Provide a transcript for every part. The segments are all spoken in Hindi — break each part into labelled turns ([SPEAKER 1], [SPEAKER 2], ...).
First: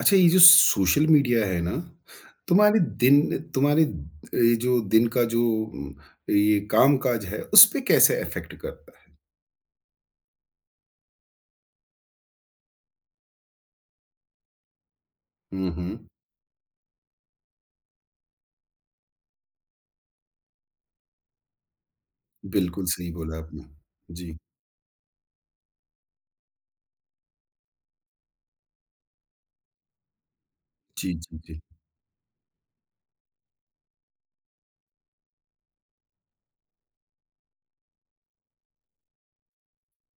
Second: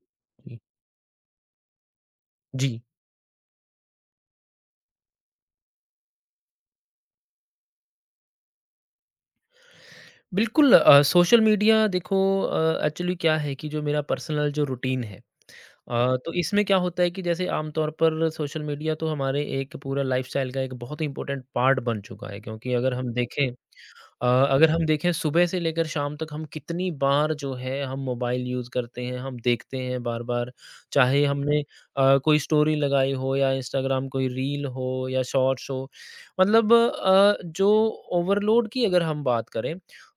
[SPEAKER 1] अच्छा ये जो
[SPEAKER 2] जी,
[SPEAKER 1] सोशल मीडिया है ना,
[SPEAKER 2] जी।
[SPEAKER 1] तुम्हारे ये जो दिन का जो ये काम-काज है, उस पे कैसे इफ़ेक्ट करता है?
[SPEAKER 2] बिल्कुल सोशल मीडिया देखो एक्चुअली क्या है कि जो मेरा पर्सनल जो रूटीन है
[SPEAKER 1] हुँ, हुँ।
[SPEAKER 2] तो इसमें क्या होता है कि जैसे आमतौर पर सोशल मीडिया तो हमारे एक पूरा लाइफस्टाइल का एक बहुत ही इम्पोर्टेंट पार्ट बन चुका है क्योंकि
[SPEAKER 1] बिल्कुल
[SPEAKER 2] अगर
[SPEAKER 1] सही
[SPEAKER 2] हम
[SPEAKER 1] बोला
[SPEAKER 2] देखें
[SPEAKER 1] आपने।
[SPEAKER 2] अ,
[SPEAKER 1] जी,
[SPEAKER 2] अगर हम देखें सुबह से लेकर शाम तक हम कितनी बार जो है हम मोबाइल यूज़ करते हैं, हम देखते हैं बार-बार।
[SPEAKER 1] जी,
[SPEAKER 2] चाहे
[SPEAKER 1] जी, जी।
[SPEAKER 2] हमने कोई स्टोरी लगाई हो या इंस्टाग्राम कोई रील हो या शॉर्ट्स हो। मतलब जो ओवरलोड की अगर हम बात करें,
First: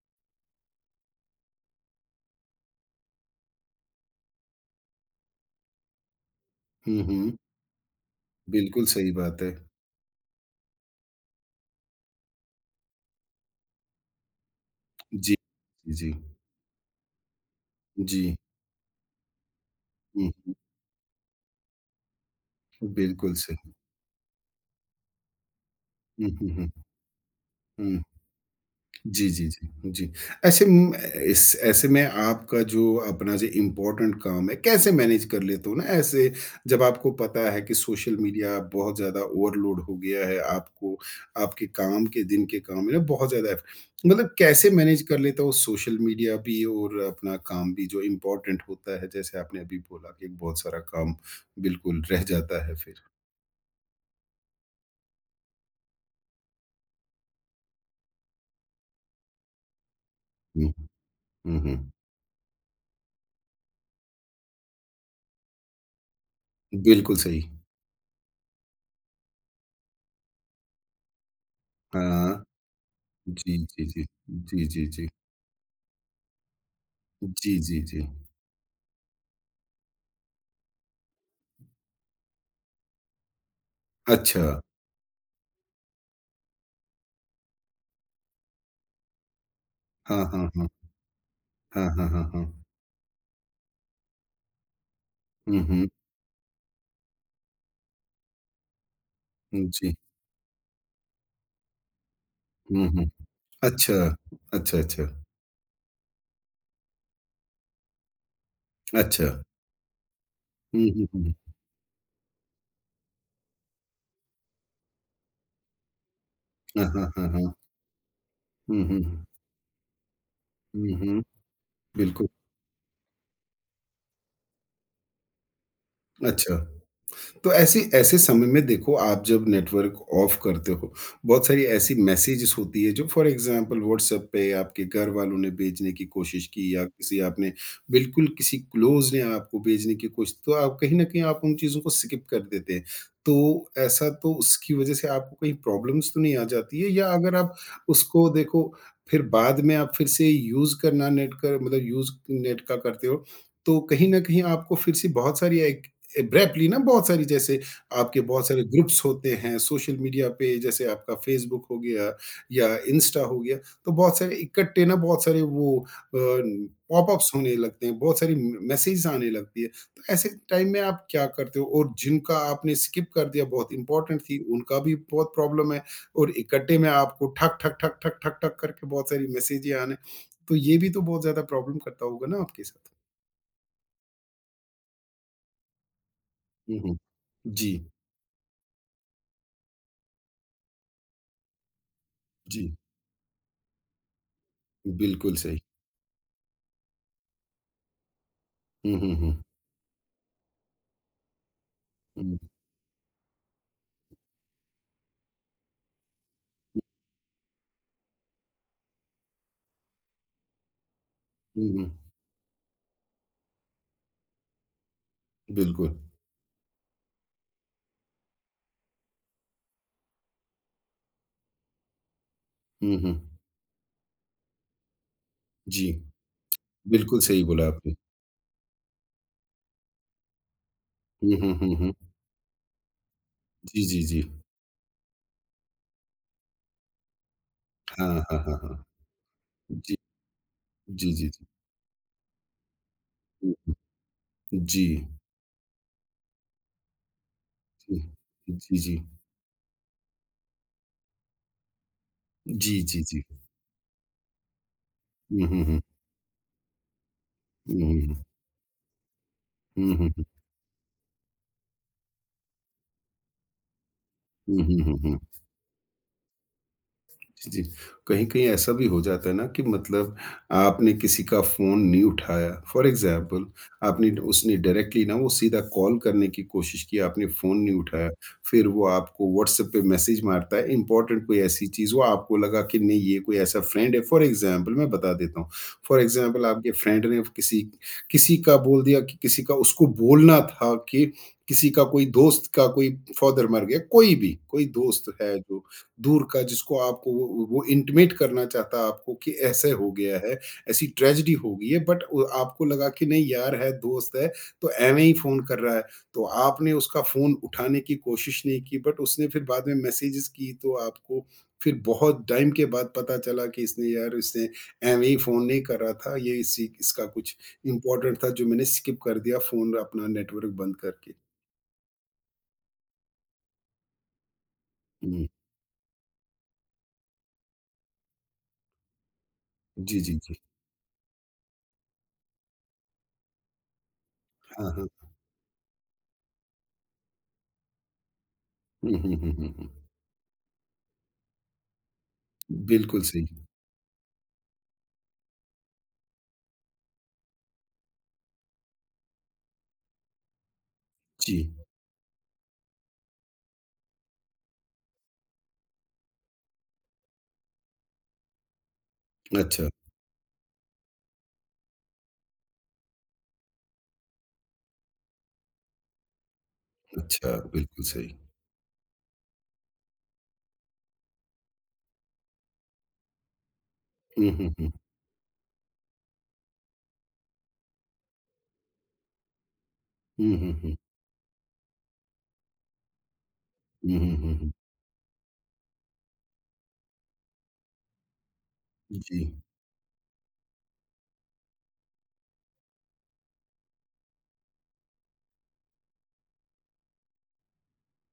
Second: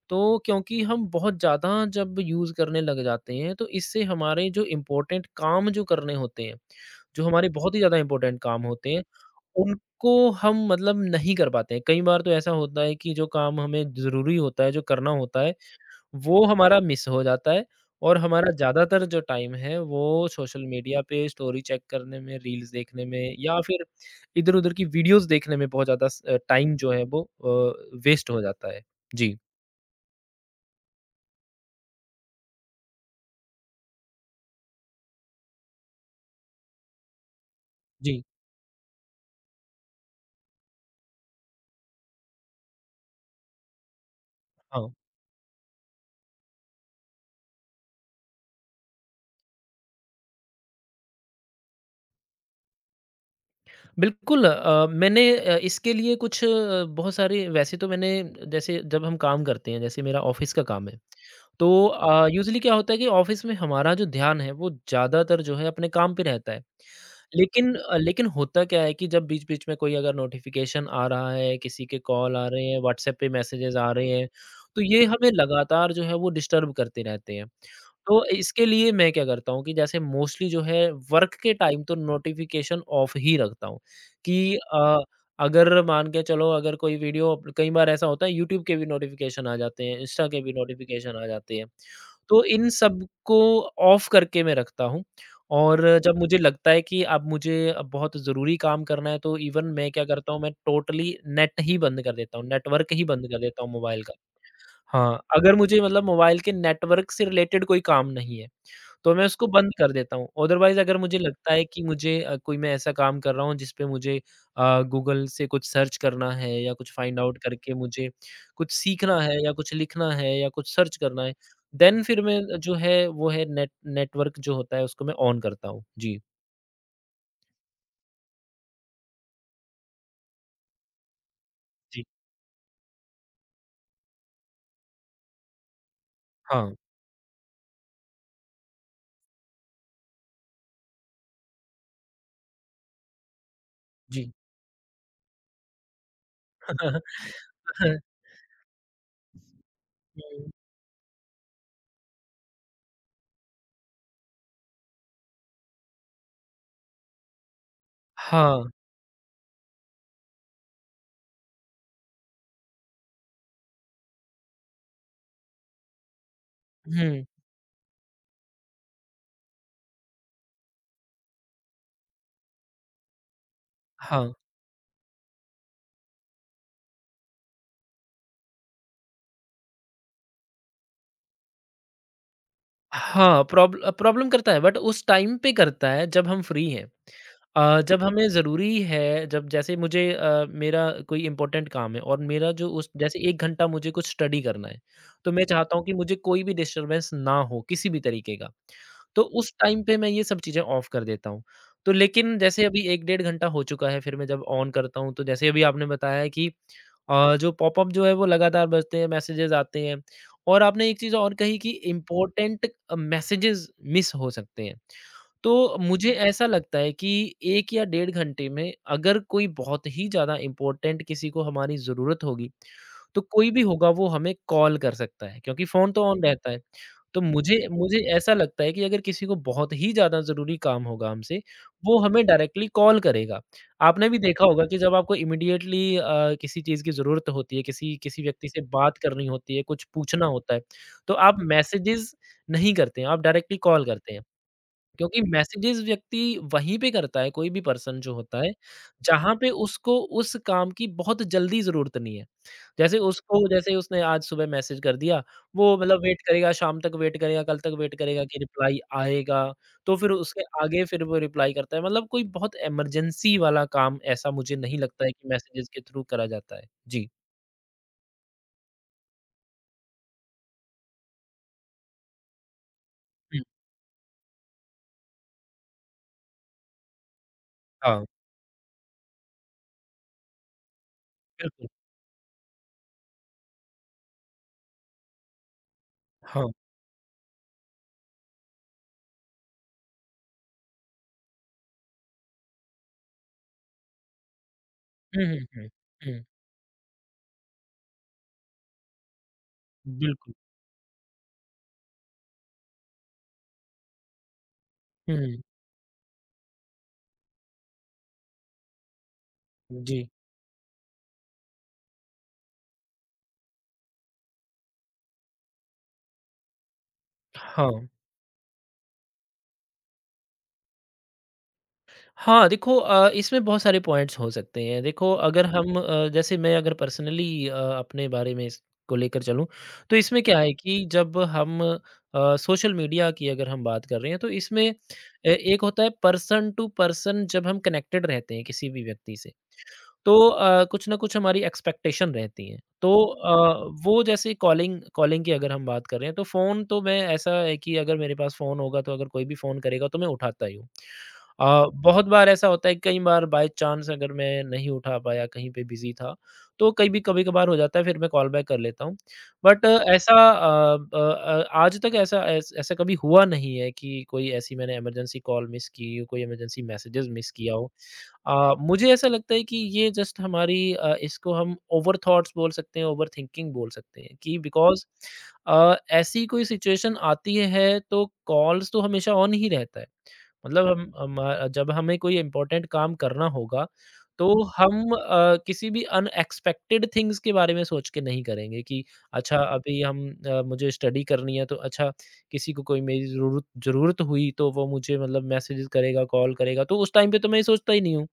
[SPEAKER 2] तो क्योंकि हम बहुत ज़्यादा जब यूज़ करने लग जाते हैं, तो इससे हमारे जो इम्पोर्टेंट काम जो करने होते हैं,
[SPEAKER 1] हुँ,
[SPEAKER 2] जो
[SPEAKER 1] हुँ।
[SPEAKER 2] हमारे बहुत ही ज़्यादा इम्पोर्टेंट काम
[SPEAKER 1] बिल्कुल
[SPEAKER 2] होते हैं
[SPEAKER 1] सही बात है।
[SPEAKER 2] उनको हम मतलब नहीं कर पाते हैं। कई बार तो ऐसा होता है कि जो काम हमें ज़रूरी होता है, जो करना
[SPEAKER 1] जी,
[SPEAKER 2] होता है,
[SPEAKER 1] जी, जी।
[SPEAKER 2] वो हमारा मिस हो जाता है और
[SPEAKER 1] जी।
[SPEAKER 2] हमारा ज़्यादातर जो टाइम है
[SPEAKER 1] हुँ,
[SPEAKER 2] वो
[SPEAKER 1] हुँ।
[SPEAKER 2] सोशल मीडिया पे स्टोरी चेक करने में, रील्स देखने
[SPEAKER 1] बिल्कुल
[SPEAKER 2] में या
[SPEAKER 1] सही।
[SPEAKER 2] फिर इधर-उधर की वीडियोज़ देखने में बहुत ज़्यादा
[SPEAKER 1] हुँ, हुँ, हुँ।
[SPEAKER 2] टाइम जो है वो
[SPEAKER 1] हुँ।
[SPEAKER 2] वेस्ट हो जाता है।
[SPEAKER 1] जी,
[SPEAKER 2] जी,
[SPEAKER 1] जी, जी, जी। ऐसे म इस ऐसे में आपका जो अपना जो इम्पोर्टेंट काम है, कैसे मैनेज कर लेते हो ना ऐसे जब आपको पता है कि सोशल
[SPEAKER 2] जी,
[SPEAKER 1] मीडिया बहुत ज़्यादा ओवरलोड हो गया है, आपको आपके काम के दिन के काम में ना बहुत ज़्यादा है। मतलब कैसे
[SPEAKER 2] हाँ।
[SPEAKER 1] मैनेज कर लेते हो सोशल मीडिया भी और अपना काम भी जो इम्पोर्टेंट होता है? जैसे आपने अभी बोला कि बहुत सारा काम बिल्कुल रह जाता है फिर।
[SPEAKER 2] बिल्कुल मैंने इसके लिए कुछ बहुत सारे वैसे तो मैंने जैसे जब हम काम करते हैं, जैसे मेरा ऑफ़िस का
[SPEAKER 1] हुँ, हुँ,
[SPEAKER 2] काम है।
[SPEAKER 1] हुँ,
[SPEAKER 2] तो
[SPEAKER 1] हुँ।
[SPEAKER 2] यूज़ुअली क्या होता है कि ऑफ़िस में हमारा जो ध्यान है, वो ज़्यादातर जो है अपने काम पे रहता है।
[SPEAKER 1] बिल्कुल सही।
[SPEAKER 2] लेकिन लेकिन होता क्या है कि जब बीच-बीच में कोई अगर नोटिफ़िकेशन आ रहा है, किसी के
[SPEAKER 1] हाँ,
[SPEAKER 2] कॉल
[SPEAKER 1] हाँ।
[SPEAKER 2] आ रहे हैं, व्हाट्सएप पे
[SPEAKER 1] जी,
[SPEAKER 2] मैसेजेस
[SPEAKER 1] जी,
[SPEAKER 2] आ
[SPEAKER 1] जी।
[SPEAKER 2] रहे हैं,
[SPEAKER 1] जी,
[SPEAKER 2] तो
[SPEAKER 1] जी,
[SPEAKER 2] ये
[SPEAKER 1] जी।
[SPEAKER 2] हमें लगातार जो है वो डिस्टर्ब करते रहते हैं।
[SPEAKER 1] जी, जी, जी।
[SPEAKER 2] तो इसके लिए मैं क्या करता हूँ कि जैसे मोस्टली जो है वर्क के टाइम तो नोटिफ़िकेशन ऑफ ही रखता हूँ
[SPEAKER 1] अच्छा।
[SPEAKER 2] कि अगर मान के चलो अगर कोई वीडियो अप कई बार ऐसा होता है यूट्यूब के भी नोटिफ़िकेशन आ जाते हैं,
[SPEAKER 1] हाँ,
[SPEAKER 2] इंस्टा के
[SPEAKER 1] हाँ,
[SPEAKER 2] भी
[SPEAKER 1] हाँ।
[SPEAKER 2] नोटिफ़िकेशन आ जाते हैं।
[SPEAKER 1] हाँ, हाँ, हाँ, हाँ।
[SPEAKER 2] तो इन सब को ऑफ करके मैं रखता हूँ
[SPEAKER 1] हुँ,
[SPEAKER 2] और
[SPEAKER 1] हुँ।
[SPEAKER 2] जब मुझे लगता है कि अब मुझे अब बहुत ज़रूरी काम करना है, तो इवन
[SPEAKER 1] हुँ,
[SPEAKER 2] मैं
[SPEAKER 1] जी।
[SPEAKER 2] क्या करता हूँ, मैं टोटली नेट ही बंद कर देता हूँ,
[SPEAKER 1] हुँ,
[SPEAKER 2] नेटवर्क ही
[SPEAKER 1] हुँ।
[SPEAKER 2] बंद कर देता हूँ
[SPEAKER 1] अच्छा।
[SPEAKER 2] मोबाइल का।
[SPEAKER 1] अच्छा, अच्छा।
[SPEAKER 2] हाँ, अगर मुझे मतलब मोबाइल के नेटवर्क से रिलेटेड कोई काम नहीं है, तो मैं
[SPEAKER 1] अच्छा।
[SPEAKER 2] उसको बंद कर देता हूँ। अदरवाइज़
[SPEAKER 1] हुँ,
[SPEAKER 2] अगर
[SPEAKER 1] हुँ,
[SPEAKER 2] मुझे
[SPEAKER 1] हुँ।
[SPEAKER 2] लगता है कि मुझे कोई मैं ऐसा काम कर रहा हूँ जिस पे मुझे गूगल से कुछ सर्च करना है या
[SPEAKER 1] हाँ,
[SPEAKER 2] कुछ
[SPEAKER 1] हाँ,
[SPEAKER 2] फाइंड
[SPEAKER 1] हाँ,
[SPEAKER 2] आउट
[SPEAKER 1] हाँ।
[SPEAKER 2] करके मुझे कुछ
[SPEAKER 1] हुँ, हुँ,
[SPEAKER 2] सीखना
[SPEAKER 1] हुँ।
[SPEAKER 2] है या कुछ लिखना है या कुछ
[SPEAKER 1] हुँ,
[SPEAKER 2] सर्च
[SPEAKER 1] हुँ।
[SPEAKER 2] करना है, देन फिर
[SPEAKER 1] बिल्कुल।
[SPEAKER 2] मैं जो है, वो है नेटवर्क जो होता है उसको मैं ऑन करता हूँ। जी।
[SPEAKER 1] अच्छा। तो ऐसे ऐसे समय में देखो आप जब नेटवर्क ऑफ करते हो, बहुत सारी ऐसी
[SPEAKER 2] जी,
[SPEAKER 1] मैसेजेस होती है जो फॉर एग्ज़ाम्पल व्हाट्सएप पे आपके घर वालों ने भेजने की कोशिश की
[SPEAKER 2] हाँ,
[SPEAKER 1] या किसी आपने बिल्कुल किसी क्लोज़ ने आपको भेजने की कोशिश तो आप कहीं न कहीं आप उन चीज़ों को स्किप कर देते हैं। तो ऐसा
[SPEAKER 2] जी।
[SPEAKER 1] तो उसकी वज़ह से आपको कहीं प्रॉब्लम्स तो नहीं आ जाती है या अगर आप उसको देखो फिर बाद में आप फिर से
[SPEAKER 2] हुँ।
[SPEAKER 1] यूज़ करना नेट का मतलब यूज़ नेट का करते हो, तो कहीं न कहीं आपको फिर से बहुत सारी एक एब्रैप्टली ना बहुत सारी जैसे आपके बहुत सारे
[SPEAKER 2] हाँ,
[SPEAKER 1] ग्रुप्स होते हैं सोशल मीडिया पे जैसे आपका फ़ेसबुक हो गया या इंस्टा हो गया, तो बहुत सारे इकट्ठे ना बहुत सारे वो
[SPEAKER 2] हुँ,
[SPEAKER 1] पॉपअप्स होने लगते हैं, बहुत सारी म मैसेजेस आने लगती है। तो ऐसे टाइम में आप क्या करते हो? और जिनका आपने स्किप कर दिया बहुत इम्पोर्टेंट
[SPEAKER 2] हाँ।
[SPEAKER 1] थी, उनका भी बहुत प्रॉब्लम है और इकट्ठे में आपको ठक, ठक, ठक, ठक, ठक, ठक करके बहुत सारी मैसेजें आने, तो ये भी तो बहुत ज़्यादा प्रॉब्लम करता होगा ना आपके साथ?
[SPEAKER 2] हाँ, प्रॉब्लम करता है बट उस टाइम पे करता है जब हम फ्री
[SPEAKER 1] हुँ,
[SPEAKER 2] हैं।
[SPEAKER 1] हुँ। जी,
[SPEAKER 2] जब हमें ज़रूरी है जब जैसे मुझे मेरा कोई इम्पोर्टेंट काम है और मेरा
[SPEAKER 1] जी।
[SPEAKER 2] जो उस जैसे 1 घंटा मुझे कुछ स्टडी करना है, तो
[SPEAKER 1] बिल्कुल
[SPEAKER 2] मैं
[SPEAKER 1] सही।
[SPEAKER 2] चाहता हूँ कि मुझे कोई भी डिस्टर्बेंस ना हो किसी भी तरीके का।
[SPEAKER 1] हुँ, हुँ,
[SPEAKER 2] तो
[SPEAKER 1] हुँ।
[SPEAKER 2] उस टाइम पे मैं ये सब चीज़ें ऑफ कर देता हूँ। तो
[SPEAKER 1] हुँ,
[SPEAKER 2] लेकिन जैसे अभी 1 डेढ़ घंटा हो चुका है फिर मैं जब ऑन करता हूँ तो जैसे अभी आपने बताया है कि जो पॉपअप जो है वो लगातार बजते हैं, मैसेजेस आते हैं। और आपने एक चीज़ और कही
[SPEAKER 1] हुँ,
[SPEAKER 2] कि
[SPEAKER 1] हुँ।
[SPEAKER 2] इम्पोर्टेंट मैसेजेस मिस हो सकते हैं। तो
[SPEAKER 1] बिल्कुल।
[SPEAKER 2] मुझे ऐसा लगता है कि 1 या डेढ़ घंटे में अगर कोई बहुत ही ज़्यादा इम्पोर्टेंट किसी को हमारी ज़रूरत होगी,
[SPEAKER 1] हुँ, हुँ।
[SPEAKER 2] तो कोई भी होगा वो हमें कॉल कर सकता है क्योंकि
[SPEAKER 1] जी,
[SPEAKER 2] फ़ोन तो ऑन रहता है।
[SPEAKER 1] बिल्कुल
[SPEAKER 2] तो
[SPEAKER 1] सही
[SPEAKER 2] मुझे
[SPEAKER 1] बोला आपने।
[SPEAKER 2] मुझे ऐसा लगता है कि अगर किसी को बहुत ही ज़्यादा ज़रूरी काम होगा
[SPEAKER 1] हुँ,
[SPEAKER 2] हमसे,
[SPEAKER 1] हुँ, हुँ, हुँ।
[SPEAKER 2] वो हमें डायरेक्टली कॉल करेगा।
[SPEAKER 1] जी, जी,
[SPEAKER 2] आपने भी
[SPEAKER 1] जी।
[SPEAKER 2] देखा होगा कि जब आपको इमीडिएटली किसी चीज़ की ज़रूरत होती है, किसी
[SPEAKER 1] हाँ,
[SPEAKER 2] किसी
[SPEAKER 1] हाँ,
[SPEAKER 2] व्यक्ति
[SPEAKER 1] हाँ,
[SPEAKER 2] से
[SPEAKER 1] हाँ।
[SPEAKER 2] बात करनी होती है, कुछ
[SPEAKER 1] जी,
[SPEAKER 2] पूछना होता है,
[SPEAKER 1] जी,
[SPEAKER 2] तो
[SPEAKER 1] जी,
[SPEAKER 2] आप
[SPEAKER 1] जी।
[SPEAKER 2] मैसेजेज़ नहीं करते हैं, आप डायरेक्टली
[SPEAKER 1] हुँ।
[SPEAKER 2] कॉल करते हैं।
[SPEAKER 1] जी,
[SPEAKER 2] क्योंकि मैसेजेस व्यक्ति वहीं पे करता है, कोई भी
[SPEAKER 1] जी।
[SPEAKER 2] पर्सन जो होता है,
[SPEAKER 1] जी, जी।
[SPEAKER 2] जहाँ पे उसको उस काम की बहुत जल्दी ज़रूरत नहीं है।
[SPEAKER 1] जी,
[SPEAKER 2] जैसे
[SPEAKER 1] जी, जी।
[SPEAKER 2] उसको जैसे उसने आज सुबह मैसेज कर दिया,
[SPEAKER 1] हुँ, हुँ,
[SPEAKER 2] वो
[SPEAKER 1] हुँ।
[SPEAKER 2] मतलब वेट करेगा, शाम तक वेट करेगा, कल तक
[SPEAKER 1] हुँ, हुँ,
[SPEAKER 2] वेट
[SPEAKER 1] हुँ।
[SPEAKER 2] करेगा कि रिप्लाई आएगा,
[SPEAKER 1] हुँ,
[SPEAKER 2] तो
[SPEAKER 1] हुँ,
[SPEAKER 2] फिर
[SPEAKER 1] हुँ।
[SPEAKER 2] उसके आगे फिर वो रिप्लाई करता है। मतलब कोई बहुत इमरजेंसी वाला काम ऐसा मुझे
[SPEAKER 1] हुँ,
[SPEAKER 2] नहीं
[SPEAKER 1] हुँ, हुँ,
[SPEAKER 2] लगता है
[SPEAKER 1] हुँ।
[SPEAKER 2] कि मैसेजेस के थ्रू करा जाता है। जी।
[SPEAKER 1] जी, जी। कहीं-कहीं ऐसा भी हो जाता है ना कि मतलब आपने किसी का फ़ोन नहीं उठाया, फ़ॉर
[SPEAKER 2] हुँ,
[SPEAKER 1] एग्ज़ाम्पल आपने उसने डायरेक्टली ना वो सीधा कॉल करने की कोशिश की, आपने फ़ोन नहीं
[SPEAKER 2] हाँ,
[SPEAKER 1] उठाया, फिर वो आपको व्हाट्सएप पे मैसेज मारता है, इम्पोर्टेंट कोई ऐसी
[SPEAKER 2] बिल्कुल।
[SPEAKER 1] चीज़ वो आपको लगा कि नहीं ये कोई ऐसा फ्रेंड है फ़ॉर एग्ज़ाम्पल मैं बता देता हूँ। फ़ॉर एग्ज़ाम्पल
[SPEAKER 2] हाँ।
[SPEAKER 1] आपके फ्रेंड ने किसी किसी का बोल दिया कि किसी का उसको बोलना था कि किसी का कोई दोस्त का कोई फ़ादर मर गया, कोई भी, कोई दोस्त
[SPEAKER 2] हुँ,
[SPEAKER 1] है
[SPEAKER 2] हुँ,
[SPEAKER 1] जो
[SPEAKER 2] हुँ। हुँ,
[SPEAKER 1] दूर का जिसको आपको वो इंटिमेट करना चाहता आपको कि ऐसे हो गया
[SPEAKER 2] बिल्कुल।
[SPEAKER 1] है, ऐसी ट्रेजेडी हो गई है बट आपको लगा कि नहीं यार है, दोस्त है, तो ऐवें ही फ़ोन
[SPEAKER 2] हुँ,
[SPEAKER 1] कर रहा है। तो आपने उसका फ़ोन उठाने की कोशिश नहीं की बट उसने फिर बाद में
[SPEAKER 2] जी।
[SPEAKER 1] मैसेजेज़ की तो आपको फिर बहुत टाइम के बाद पता चला कि इसने यार इसने ऐवें ही फ़ोन नहीं कर रहा था, ये इसी इसका कुछ
[SPEAKER 2] हाँ।
[SPEAKER 1] इम्पोर्टेंट था जो मैंने स्किप कर दिया फ़ोन अपना नेटवर्क बंद करके।
[SPEAKER 2] हाँ, देखो इसमें बहुत सारे पॉइंट्स हो सकते हैं। देखो
[SPEAKER 1] हुँ,
[SPEAKER 2] अगर हुँ। हम जैसे मैं अगर पर्सनली अपने बारे में इसको लेकर चलूँ, तो
[SPEAKER 1] जी, जी,
[SPEAKER 2] इसमें
[SPEAKER 1] जी।
[SPEAKER 2] क्या है कि जब हम सोशल मीडिया की अगर हम बात कर रहे हैं, तो इसमें
[SPEAKER 1] हाँ, हाँ।
[SPEAKER 2] ए एक होता है पर्सन टू पर्सन जब हम कनेक्टेड रहते हैं किसी भी
[SPEAKER 1] हुँ, हुँ,
[SPEAKER 2] व्यक्ति से,
[SPEAKER 1] हुँ, हुँ, हुँ।
[SPEAKER 2] तो कुछ ना कुछ हमारी एक्सपेक्टेशन रहती हैं। तो
[SPEAKER 1] बिल्कुल सही।
[SPEAKER 2] वो जैसे कॉलिंग कॉलिंग की अगर हम बात कर रहे हैं, तो फ़ोन तो मैं ऐसा है कि अगर मेरे पास फ़ोन होगा, तो अगर कोई भी फ़ोन करेगा, तो मैं उठाता ही हूँ।
[SPEAKER 1] जी।
[SPEAKER 2] बहुत बार ऐसा होता है कई बार बाय चांस अगर मैं नहीं उठा पाया कहीं पे बिज़ी था, तो कई भी कभी-कभार हो जाता है फिर मैं कॉल बैक कर लेता हूँ। बट
[SPEAKER 1] अच्छा,
[SPEAKER 2] ऐसा आज तक ऐसा कभी हुआ नहीं है कि कोई ऐसी मैंने इमरजेंसी कॉल मिस की, कोई इमरजेंसी मैसेजेज़ मिस
[SPEAKER 1] अच्छा,
[SPEAKER 2] किया हो।
[SPEAKER 1] बिल्कुल सही।
[SPEAKER 2] मुझे ऐसा लगता है कि ये जस्ट हमारी इसको हम ओवर थॉट्स बोल सकते हैं, ओवर थिंकिंग बोल सकते हैं
[SPEAKER 1] हुँ,
[SPEAKER 2] कि
[SPEAKER 1] हुँ, हुँ।
[SPEAKER 2] बिकॉज़ ऐसी कोई सिचुएशन आती है तो कॉल्स तो हमेशा ऑन ही रहता है।
[SPEAKER 1] हुँ, हुँ,
[SPEAKER 2] मतलब
[SPEAKER 1] हुँ।
[SPEAKER 2] हम हमा जब हमें कोई इम्पोर्टेंट काम करना होगा,
[SPEAKER 1] हुँ, हुँ,
[SPEAKER 2] तो
[SPEAKER 1] हुँ, हुँ।
[SPEAKER 2] हुँ। हम किसी भी अनएक्सपेक्टेड थिंग्स के बारे में सोच के नहीं करेंगे कि
[SPEAKER 1] जी।
[SPEAKER 2] अच्छा अभी हम मुझे स्टडी करनी है तो अच्छा किसी को कोई मेरी ज़रूरत ज़रूरत हुई तो वो मुझे मतलब मैसेजेस करेगा, कॉल करेगा, तो उस टाइम पे तो मैं ये सोचता ही नहीं हूँ।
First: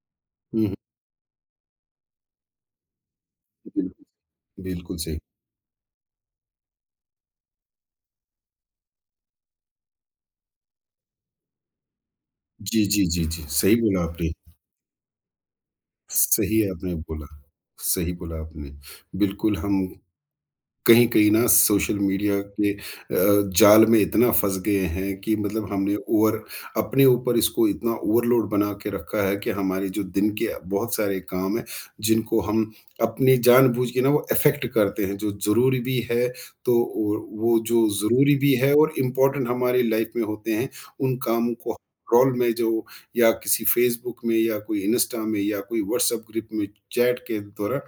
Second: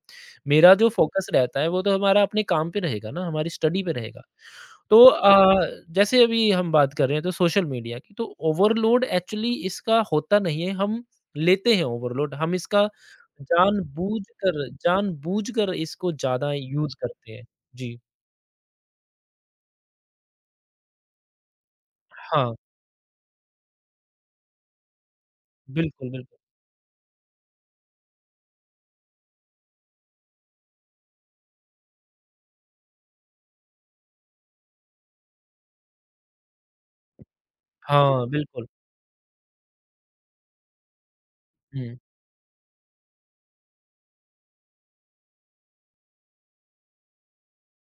[SPEAKER 1] हुँ, हुँ,
[SPEAKER 2] मेरा जो फ़ोकस रहता है वो तो हमारा अपने काम पे रहेगा ना, हमारी स्टडी
[SPEAKER 1] बिल्कुल,
[SPEAKER 2] पे रहेगा।
[SPEAKER 1] बिल्कुल
[SPEAKER 2] तो
[SPEAKER 1] सही।
[SPEAKER 2] जैसे अभी हम बात कर रहे हैं तो सोशल मीडिया की, तो ओवरलोड एक्चुअली इसका होता नहीं है, हम लेते हैं ओवरलोड। हम
[SPEAKER 1] जी,
[SPEAKER 2] इसका
[SPEAKER 1] जी, जी, जी, सही बोला आपने।
[SPEAKER 2] जानबूझकर जानबूझकर इसको ज़्यादा
[SPEAKER 1] सही आपने
[SPEAKER 2] यूज़
[SPEAKER 1] बोला।
[SPEAKER 2] करते हैं। जी।
[SPEAKER 1] सही बोला आपने। बिल्कुल हम कहीं-कहीं ना सोशल मीडिया
[SPEAKER 2] हाँ,
[SPEAKER 1] के जाल में इतना फँस गए हैं कि मतलब हमने
[SPEAKER 2] बिल्कुल, बिल्कुल।
[SPEAKER 1] ओवर अपने ऊपर इसको इतना ओवरलोड बना के रखा है कि हमारे जो दिन के बहुत सारे काम हैं, जिनको हम अपनी जानबूझ के ना वो अफ़ेक्ट करते हैं, जो ज़रूरी भी है तो और वो जो
[SPEAKER 2] हाँ,
[SPEAKER 1] ज़रूरी भी
[SPEAKER 2] बिल्कुल।
[SPEAKER 1] है और इम्पोर्टेंट हमारी लाइफ़ में होते हैं, उन कामों को
[SPEAKER 2] हुँ,
[SPEAKER 1] रोल में जो या किसी फ़ेसबुक में या कोई इंस्टा में या कोई व्हाट्सएप ग्रुप में चैट के द्वारा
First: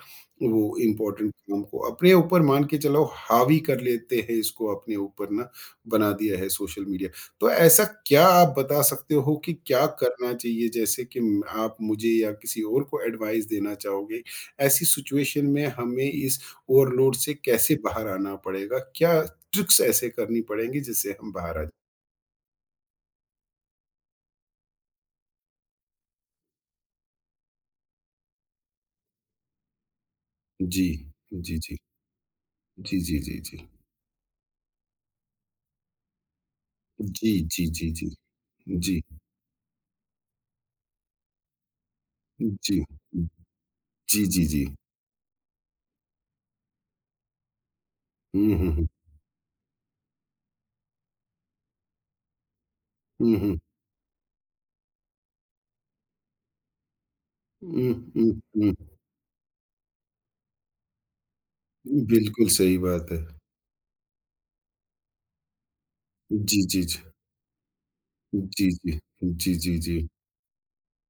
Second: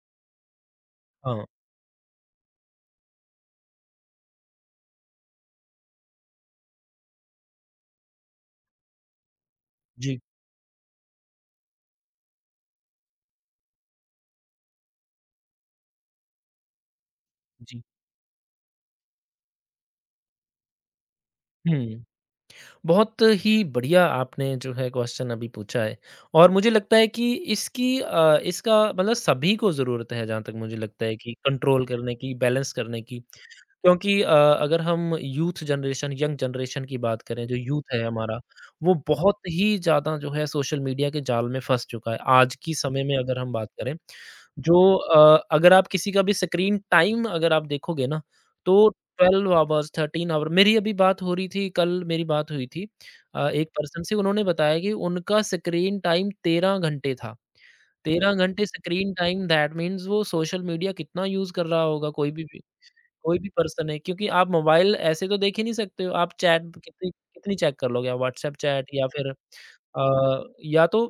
[SPEAKER 1] वो इम्पोर्टेंट
[SPEAKER 2] हाँ।
[SPEAKER 1] काम को अपने ऊपर मान के चलो हावी कर लेते हैं इसको अपने ऊपर ना बना दिया है सोशल मीडिया। तो ऐसा क्या आप बता सकते हो कि क्या
[SPEAKER 2] जी,
[SPEAKER 1] करना चाहिए जैसे कि म आप मुझे या किसी और को एडवाइस देना चाहोगे, ऐसी सिचुएशन में हमें इस ओवरलोड से कैसे
[SPEAKER 2] जी।
[SPEAKER 1] बाहर आना पड़ेगा? क्या ट्रिक्स ऐसे करनी पड़ेंगी जिससे हम बाहर आ जाएँ?
[SPEAKER 2] हुँ। बहुत ही बढ़िया आपने जो है क्वेश्चन अभी पूछा है और मुझे लगता है कि इसकी इसका मतलब सभी को ज़रूरत है जहाँ तक मुझे
[SPEAKER 1] जी,
[SPEAKER 2] लगता है कि
[SPEAKER 1] जी, जी।
[SPEAKER 2] कंट्रोल करने की, बैलेंस
[SPEAKER 1] जी,
[SPEAKER 2] करने
[SPEAKER 1] जी,
[SPEAKER 2] की।
[SPEAKER 1] जी, जी।
[SPEAKER 2] क्योंकि अगर हम यूथ जनरेशन यंग जनरेशन की बात
[SPEAKER 1] जी,
[SPEAKER 2] करें जो
[SPEAKER 1] जी, जी,
[SPEAKER 2] यूथ है
[SPEAKER 1] जी।
[SPEAKER 2] हमारा,
[SPEAKER 1] जी,
[SPEAKER 2] वो बहुत ही ज़्यादा जो है सोशल मीडिया के जाल में फँस चुका है। आज की
[SPEAKER 1] जी।
[SPEAKER 2] समय में अगर हम बात करें,
[SPEAKER 1] जी, जी, जी।
[SPEAKER 2] जो अगर आप किसी का भी स्क्रीन टाइम अगर आप देखोगे ना,
[SPEAKER 1] हुँ, हुँ, हुँ।
[SPEAKER 2] तो 12 आवर्स 13 आवर मेरी अभी बात हो रही थी कल मेरी बात हुई थी
[SPEAKER 1] हुँ, हुँ।
[SPEAKER 2] एक पर्सन से उन्होंने बताया कि उनका स्क्रीन टाइम 13 घंटे था।
[SPEAKER 1] हुँ, हुँ,
[SPEAKER 2] 13 घंटे
[SPEAKER 1] हुँ।
[SPEAKER 2] स्क्रीन टाइम दैट मीन्स वो सोशल मीडिया कितना यूज़ कर रहा होगा कोई भी
[SPEAKER 1] बिल्कुल सही बात है।
[SPEAKER 2] कोई भी पर्सन है क्योंकि आप मोबाइल ऐसे तो देख ही नहीं सकते हो। आप
[SPEAKER 1] जी,
[SPEAKER 2] चैट
[SPEAKER 1] जी, जी।
[SPEAKER 2] कितनी कितनी चेक कर लोगे आप व्हाट्सएप
[SPEAKER 1] जी,
[SPEAKER 2] चैट
[SPEAKER 1] जी।
[SPEAKER 2] या फिर
[SPEAKER 1] जी, जी, जी।
[SPEAKER 2] अ, या तो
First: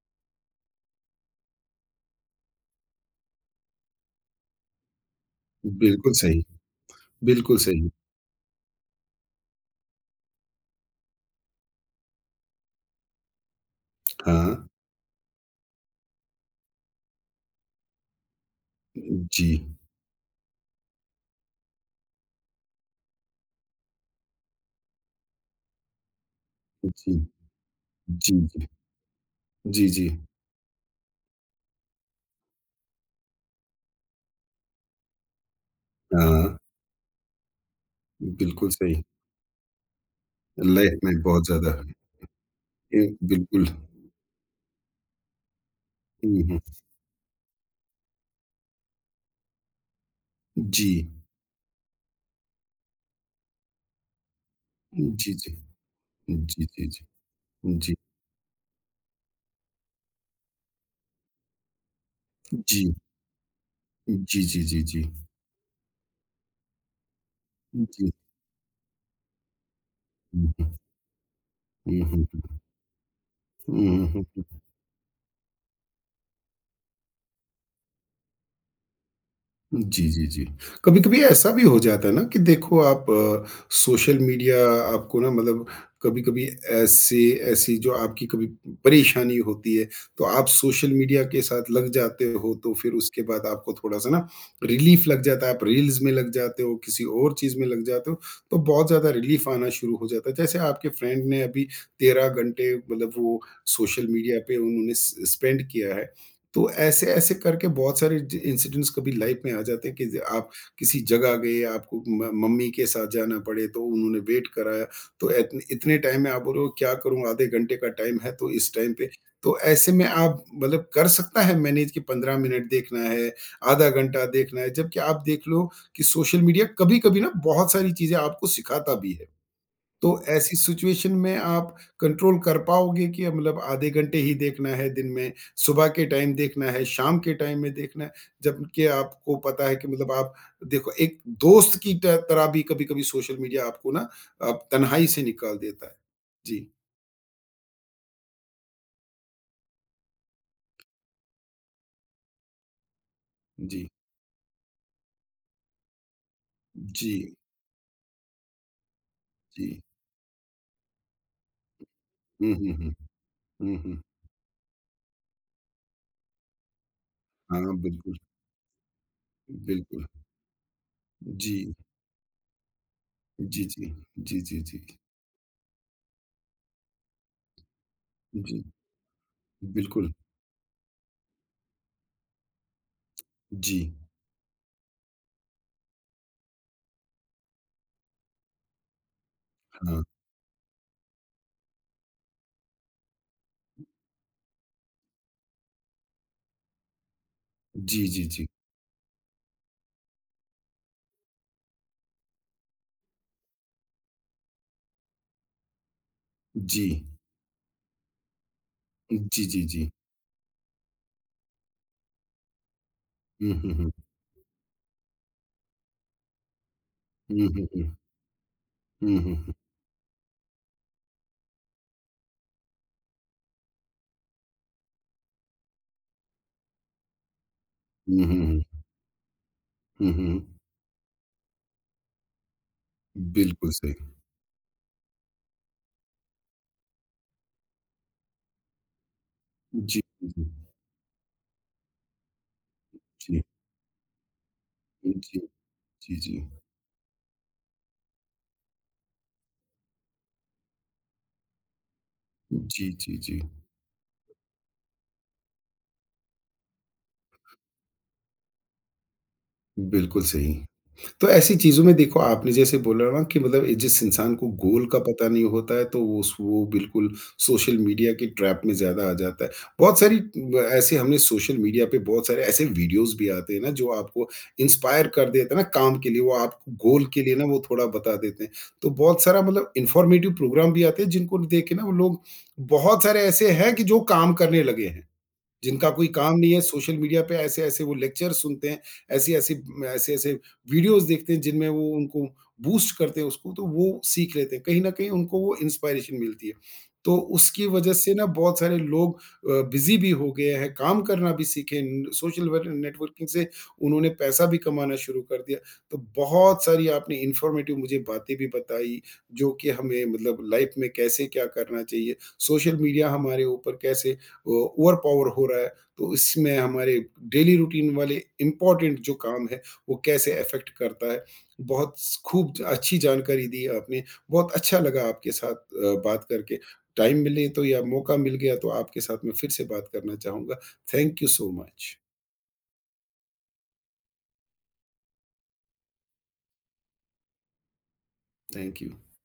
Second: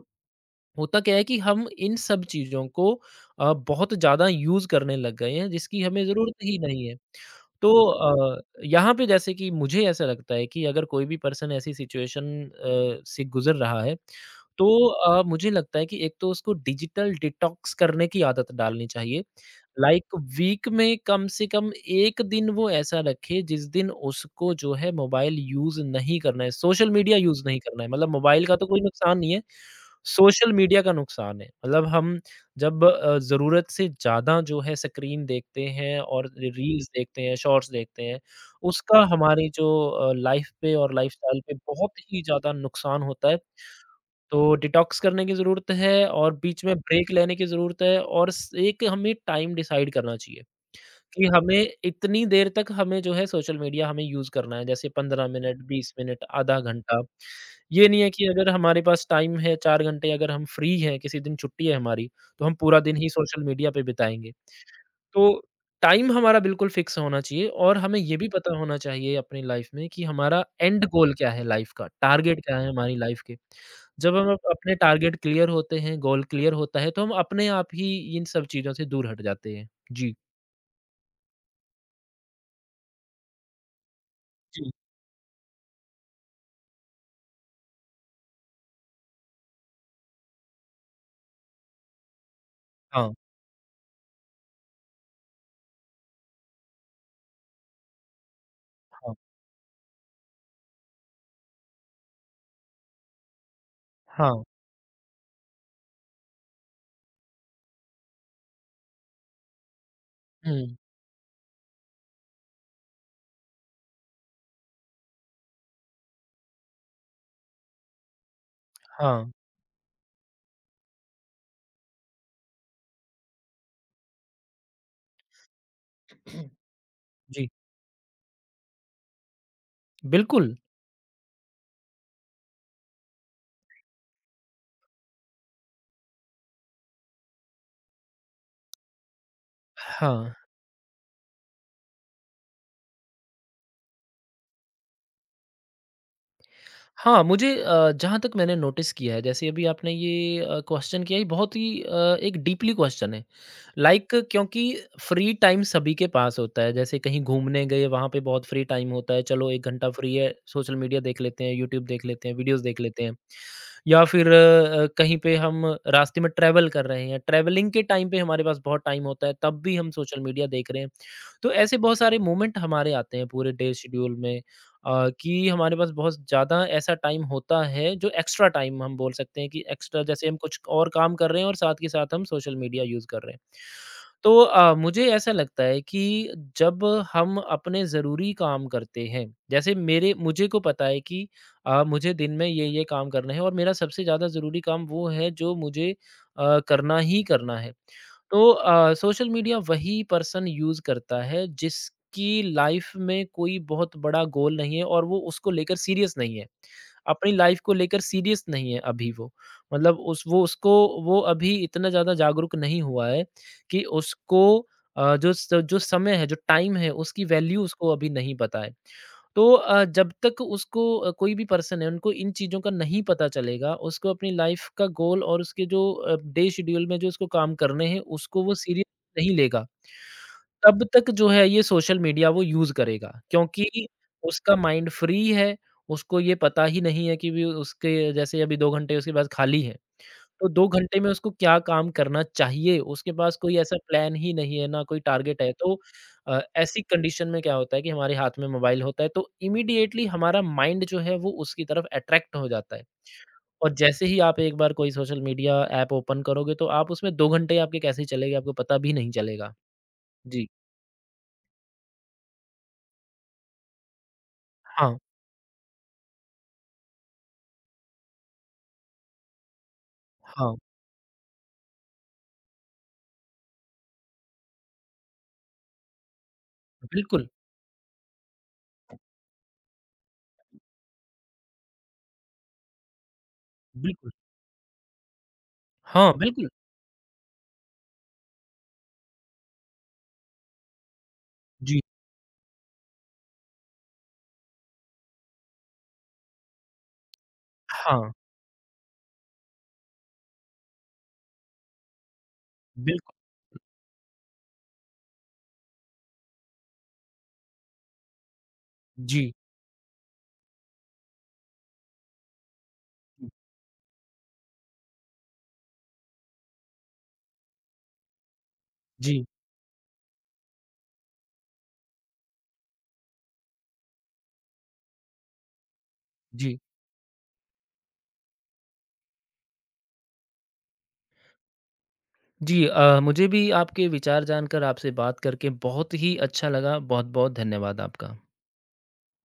[SPEAKER 2] होता क्या है कि हम इन सब चीज़ों को बहुत ज़्यादा यूज़ करने लग गए हैं जिसकी हमें
[SPEAKER 1] बिल्कुल
[SPEAKER 2] ज़रूरत
[SPEAKER 1] सही,
[SPEAKER 2] ही नहीं है।
[SPEAKER 1] बिल्कुल
[SPEAKER 2] तो
[SPEAKER 1] सही।
[SPEAKER 2] यहाँ पे जैसे कि मुझे ऐसा लगता है कि अगर कोई भी पर्सन ऐसी सिचुएशन से गुज़र रहा है,
[SPEAKER 1] हाँ,
[SPEAKER 2] तो मुझे लगता है कि एक तो उसको डिजिटल डिटॉक्स करने की आदत डालनी चाहिए।
[SPEAKER 1] जी।
[SPEAKER 2] लाइक वीक में कम से कम 1 दिन वो ऐसा रखे जिस दिन उसको जो है मोबाइल यूज़ नहीं करना है, सोशल
[SPEAKER 1] जी,
[SPEAKER 2] मीडिया यूज़ नहीं करना है। मतलब
[SPEAKER 1] जी,
[SPEAKER 2] मोबाइल का
[SPEAKER 1] जी।
[SPEAKER 2] तो कोई नुकसान नहीं है।
[SPEAKER 1] जी, जी।
[SPEAKER 2] सोशल मीडिया का नुकसान है। मतलब हम जब ज़रूरत से ज़्यादा जो है स्क्रीन देखते हैं और र
[SPEAKER 1] हाँ,
[SPEAKER 2] रील्स देखते हैं, शॉर्ट्स देखते हैं,
[SPEAKER 1] बिल्कुल
[SPEAKER 2] उसका
[SPEAKER 1] सही।
[SPEAKER 2] हमारी जो लाइफ़ पे और
[SPEAKER 1] लाइफ में
[SPEAKER 2] लाइफ़स्टाइल
[SPEAKER 1] बहुत
[SPEAKER 2] पे
[SPEAKER 1] ज़्यादा
[SPEAKER 2] बहुत ही ज़्यादा
[SPEAKER 1] ए,
[SPEAKER 2] नुकसान होता है।
[SPEAKER 1] बिल्कुल।
[SPEAKER 2] तो डिटॉक्स करने की ज़रूरत है और
[SPEAKER 1] हुँ, हुँ।
[SPEAKER 2] बीच में ब्रेक लेने की ज़रूरत है और स एक हमें टाइम डिसाइड करना चाहिए।
[SPEAKER 1] जी।
[SPEAKER 2] कि हमें इतनी देर तक हमें जो है सोशल मीडिया हमें यूज़ करना है, जैसे 15
[SPEAKER 1] जी, जी।
[SPEAKER 2] मिनट, 20 मिनट, आधा
[SPEAKER 1] जी, जी,
[SPEAKER 2] घंटा।
[SPEAKER 1] जी।
[SPEAKER 2] ये
[SPEAKER 1] जी।
[SPEAKER 2] नहीं है कि अगर हमारे पास टाइम है 4 घंटे अगर हम फ्री हैं, किसी दिन छुट्टी है हमारी, तो हम पूरा
[SPEAKER 1] जी।
[SPEAKER 2] दिन ही सोशल मीडिया पे बिताएँगे।
[SPEAKER 1] जी, जी, जी, जी।
[SPEAKER 2] तो टाइम हमारा बिल्कुल फ़िक्स होना चाहिए और हमें
[SPEAKER 1] जी।
[SPEAKER 2] ये भी पता होना चाहिए अपनी लाइफ़ में कि हमारा
[SPEAKER 1] हुँ, हुँ।
[SPEAKER 2] एंड गोल क्या है लाइफ़ का,
[SPEAKER 1] हुँ, हुँ,
[SPEAKER 2] टारगेट क्या
[SPEAKER 1] हुँ।
[SPEAKER 2] है हमारी लाइफ़ के।
[SPEAKER 1] हुँ,
[SPEAKER 2] जब
[SPEAKER 1] हुँ,
[SPEAKER 2] हम अप
[SPEAKER 1] हुँ।
[SPEAKER 2] अपने टारगेट क्लियर होते हैं, गोल क्लियर होता है, तो हम अपने आप ही इन सब चीज़ों से दूर हट जाते हैं।
[SPEAKER 1] जी,
[SPEAKER 2] जी।
[SPEAKER 1] जी, जी। कभी-कभी ऐसा भी हो जाता है ना कि देखो आप सोशल मीडिया
[SPEAKER 2] जी।
[SPEAKER 1] आपको ना मतलब कभी-कभी ऐसे ऐसी जो आपकी कभी परेशानी होती है, तो आप सोशल मीडिया के साथ लग जाते हो, तो फिर
[SPEAKER 2] हाँ,
[SPEAKER 1] उसके बाद आपको थोड़ा-सा ना रिलीफ़ लग जाता है, आप रील्स में लग जाते हो, किसी और चीज़ में लग जाते हो, तो बहुत ज़्यादा
[SPEAKER 2] हाँ।
[SPEAKER 1] रिलीफ़ आना शुरू हो जाता है। जैसे आपके फ्रेंड ने अभी 13 घंटे मतलब वो सोशल मीडिया
[SPEAKER 2] हाँ,
[SPEAKER 1] पे उन्होंने स स्पेंड किया है, तो ऐसे-ऐसे करके बहुत सारे ज इंसिडेंट्स कभी लाइफ में आ जाते हैं कि ज आप
[SPEAKER 2] हुँ,
[SPEAKER 1] किसी जगह गए, आपको म मम्मी के साथ जाना पड़े तो उन्होंने वेट कराया। तो इतने इतने टाइम में आप बोल रहे हो क्या करूँ आधे घंटे का टाइम है तो इस टाइम पे
[SPEAKER 2] हाँ,
[SPEAKER 1] तो ऐसे में आप मतलब कर सकता है मैनेज कि 15 मिनट देखना है, आधा घंटा देखना है, जबकि आप देख लो कि सोशल मीडिया कभी-कभी ना
[SPEAKER 2] जी,
[SPEAKER 1] बहुत सारी चीज़ें आपको सिखाता भी है। तो
[SPEAKER 2] बिल्कुल,
[SPEAKER 1] ऐसी सिचुएशन में आप कंट्रोल कर पाओगे कि मतलब आधे घंटे ही देखना है दिन में, सुबह के टाइम देखना है, शाम के टाइम में देखना है, जबकि आपको पता है कि मतलब आप
[SPEAKER 2] हाँ,
[SPEAKER 1] देखो एक दोस्त की त तरह भी कभी-कभी सोशल मीडिया आपको ना तन्हाई से निकाल देता है। जी,
[SPEAKER 2] हाँ, मुझे जहाँ तक मैंने नोटिस किया है, जैसे अभी आपने ये क्वेश्चन किया, ये बहुत ही एक डीपली क्वेश्चन है।
[SPEAKER 1] जी,
[SPEAKER 2] लाइक क्योंकि फ्री टाइम सभी के पास होता है, जैसे कहीं
[SPEAKER 1] जी,
[SPEAKER 2] घूमने गए, वहाँ पे बहुत फ्री टाइम होता है, चलो
[SPEAKER 1] जी।
[SPEAKER 2] 1 घंटा फ्री है, सोशल मीडिया देख लेते हैं, यूट्यूब देख लेते हैं,
[SPEAKER 1] हुँ,
[SPEAKER 2] वीडियोज़
[SPEAKER 1] हुँ,
[SPEAKER 2] देख
[SPEAKER 1] हुँ।
[SPEAKER 2] लेते हैं।
[SPEAKER 1] हुँ, हुँ।
[SPEAKER 2] या फिर कहीं पे हम रास्ते में ट्रैवल कर रहे हैं, ट्रैवलिंग
[SPEAKER 1] हाँ,
[SPEAKER 2] के टाइम
[SPEAKER 1] बिल्कुल,
[SPEAKER 2] पे हमारे पास बहुत टाइम होता है, तब भी हम
[SPEAKER 1] बिल्कुल।
[SPEAKER 2] सोशल मीडिया देख रहे हैं। तो
[SPEAKER 1] जी,
[SPEAKER 2] ऐसे बहुत सारे मोमेंट हमारे आते हैं पूरे
[SPEAKER 1] जी,
[SPEAKER 2] डे
[SPEAKER 1] जी।
[SPEAKER 2] शेड्यूल
[SPEAKER 1] जी,
[SPEAKER 2] में।
[SPEAKER 1] जी, जी।
[SPEAKER 2] कि हमारे पास बहुत ज़्यादा ऐसा टाइम होता है जो एक्स्ट्रा
[SPEAKER 1] जी,
[SPEAKER 2] टाइम हम बोल सकते हैं कि एक्स्ट्रा
[SPEAKER 1] बिल्कुल।
[SPEAKER 2] जैसे हम कुछ और काम कर रहे हैं और साथ के साथ हम सोशल मीडिया यूज़ कर रहे हैं
[SPEAKER 1] जी,
[SPEAKER 2] तो मुझे ऐसा लगता है कि जब हम अपने ज़रूरी काम करते हैं, जैसे
[SPEAKER 1] हाँ।
[SPEAKER 2] मेरे मुझे को पता है कि मुझे दिन में ये-ये काम करने हैं और मेरा सबसे ज़्यादा ज़रूरी काम वो है जो मुझे करना ही करना है।
[SPEAKER 1] जी, जी, जी।
[SPEAKER 2] तो सोशल मीडिया वही पर्सन यूज़ करता है जिसकी लाइफ में कोई बहुत बड़ा गोल नहीं है और वो उसको लेकर सीरियस नहीं है।
[SPEAKER 1] जी।
[SPEAKER 2] अपनी लाइफ को लेकर सीरियस नहीं है अभी वो।
[SPEAKER 1] जी, जी, जी।
[SPEAKER 2] मतलब उस वो उसको वो अभी इतना ज़्यादा जागरूक नहीं हुआ है
[SPEAKER 1] हुँ, हुँ,
[SPEAKER 2] कि
[SPEAKER 1] हुँ।
[SPEAKER 2] उसको जो स जो समय है, जो टाइम है, उसकी
[SPEAKER 1] हुँ,
[SPEAKER 2] वैल्यू
[SPEAKER 1] हुँ,
[SPEAKER 2] उसको
[SPEAKER 1] हुँ।
[SPEAKER 2] अभी नहीं पता है।
[SPEAKER 1] हुँ, हुँ, हुँ।
[SPEAKER 2] तो जब तक उसको कोई भी पर्सन है, उनको इन चीज़ों का नहीं पता चलेगा, उसको अपनी लाइफ का गोल और उसके जो डे शेड्यूल में जो उसको काम करने हैं,
[SPEAKER 1] हुँ, हुँ,
[SPEAKER 2] उसको वो
[SPEAKER 1] हुँ।
[SPEAKER 2] सीरियस नहीं लेगा।
[SPEAKER 1] हुँ, हुँ।
[SPEAKER 2] तब तक जो है ये सोशल मीडिया वो यूज़ करेगा
[SPEAKER 1] बिल्कुल
[SPEAKER 2] क्योंकि
[SPEAKER 1] सही।
[SPEAKER 2] उसका माइंड फ्री है, उसको ये पता ही नहीं है कि भी उसके जैसे अभी 2 घंटे उसके पास खाली है।
[SPEAKER 1] जी, जी,
[SPEAKER 2] तो 2 घंटे में उसको क्या काम करना चाहिए, उसके पास
[SPEAKER 1] जी।
[SPEAKER 2] कोई ऐसा प्लान ही नहीं है, ना कोई
[SPEAKER 1] जी, जी,
[SPEAKER 2] टारगेट है। तो
[SPEAKER 1] जी, जी।
[SPEAKER 2] ऐसी कंडीशन में क्या होता है कि हमारे हाथ में मोबाइल होता है, तो इमीडिएटली हमारा माइंड जो है वो उसकी तरफ अट्रैक्ट हो जाता है।
[SPEAKER 1] जी, जी, जी।
[SPEAKER 2] और जैसे ही आप एक बार कोई सोशल मीडिया ऐप ओपन करोगे, तो आप उसमें 2 घंटे आपके कैसे चले गए, आपको पता भी नहीं चलेगा।
[SPEAKER 1] बिल्कुल
[SPEAKER 2] जी।
[SPEAKER 1] सही। तो ऐसी चीज़ों में देखो आपने जैसे बोला ना कि मतलब ए जिस इंसान को गोल
[SPEAKER 2] हाँ,
[SPEAKER 1] का पता नहीं होता है तो वो बिल्कुल सोशल मीडिया की ट्रैप में ज़्यादा आ जाता है। बहुत सारी
[SPEAKER 2] हाँ,
[SPEAKER 1] ब ऐसे हमने सोशल मीडिया पे बहुत सारे ऐसे वीडियोज़ भी आते हैं ना जो आपको इंस्पायर कर देते हैं ना काम के लिए, वो आपको गोल के
[SPEAKER 2] बिल्कुल,
[SPEAKER 1] लिए ना वो थोड़ा बता देते हैं। तो बहुत सारा मतलब इन्फॉर्मेटिव प्रोग्राम भी आते हैं जिनको देख के ना वो लोग बहुत सारे ऐसे हैं कि जो
[SPEAKER 2] बिल्कुल।
[SPEAKER 1] काम करने लगे हैं। जिनका कोई
[SPEAKER 2] हाँ,
[SPEAKER 1] काम
[SPEAKER 2] बिल्कुल।
[SPEAKER 1] नहीं है, सोशल मीडिया पे ऐसे-ऐसे वो लेक्चर सुनते हैं, ऐसी-ऐसी ऐसे-ऐसे वीडियोज़ देखते हैं जिनमें
[SPEAKER 2] जी,
[SPEAKER 1] वो उनको बूस्ट करते हैं उसको, तो वो सीख लेते हैं। कहीं न कहीं उनको वो इंस्पायरेशन मिलती है। तो उसकी वजह
[SPEAKER 2] हाँ,
[SPEAKER 1] से ना बहुत सारे लोग बिज़ी भी हो गए हैं, काम करना भी सीखे न सोशल वर
[SPEAKER 2] बिल्कुल।
[SPEAKER 1] नेटवर्किंग से उन्होंने पैसा भी कमाना शुरू कर दिया। तो बहुत सारी आपने इन्फॉर्मेटिव मुझे बातें भी बताई,
[SPEAKER 2] जी,
[SPEAKER 1] जो कि हमें मतलब लाइफ़ में कैसे क्या करना चाहिए, सोशल मीडिया हमारे ऊपर कैसे ओवर पावर हो रहा है, तो इसमें हमारे डेली रूटीन वाले इम्पोर्टेंट जो
[SPEAKER 2] जी,
[SPEAKER 1] काम है, वो कैसे अफ़ेक्ट करता है। बहुत स खूब अच्छी जानकारी दी आपने, बहुत अच्छा लगा आपके साथ बात करके।
[SPEAKER 2] जी।
[SPEAKER 1] टाइम मिले तो या मौका मिल गया तो आपके साथ मैं फिर से बात करना चाहूँगा। Thank you so much.
[SPEAKER 2] जी मुझे भी आपके विचार जानकर आपसे बात करके बहुत ही अच्छा लगा। बहुत-बहुत धन्यवाद आपका।
[SPEAKER 1] Thank you.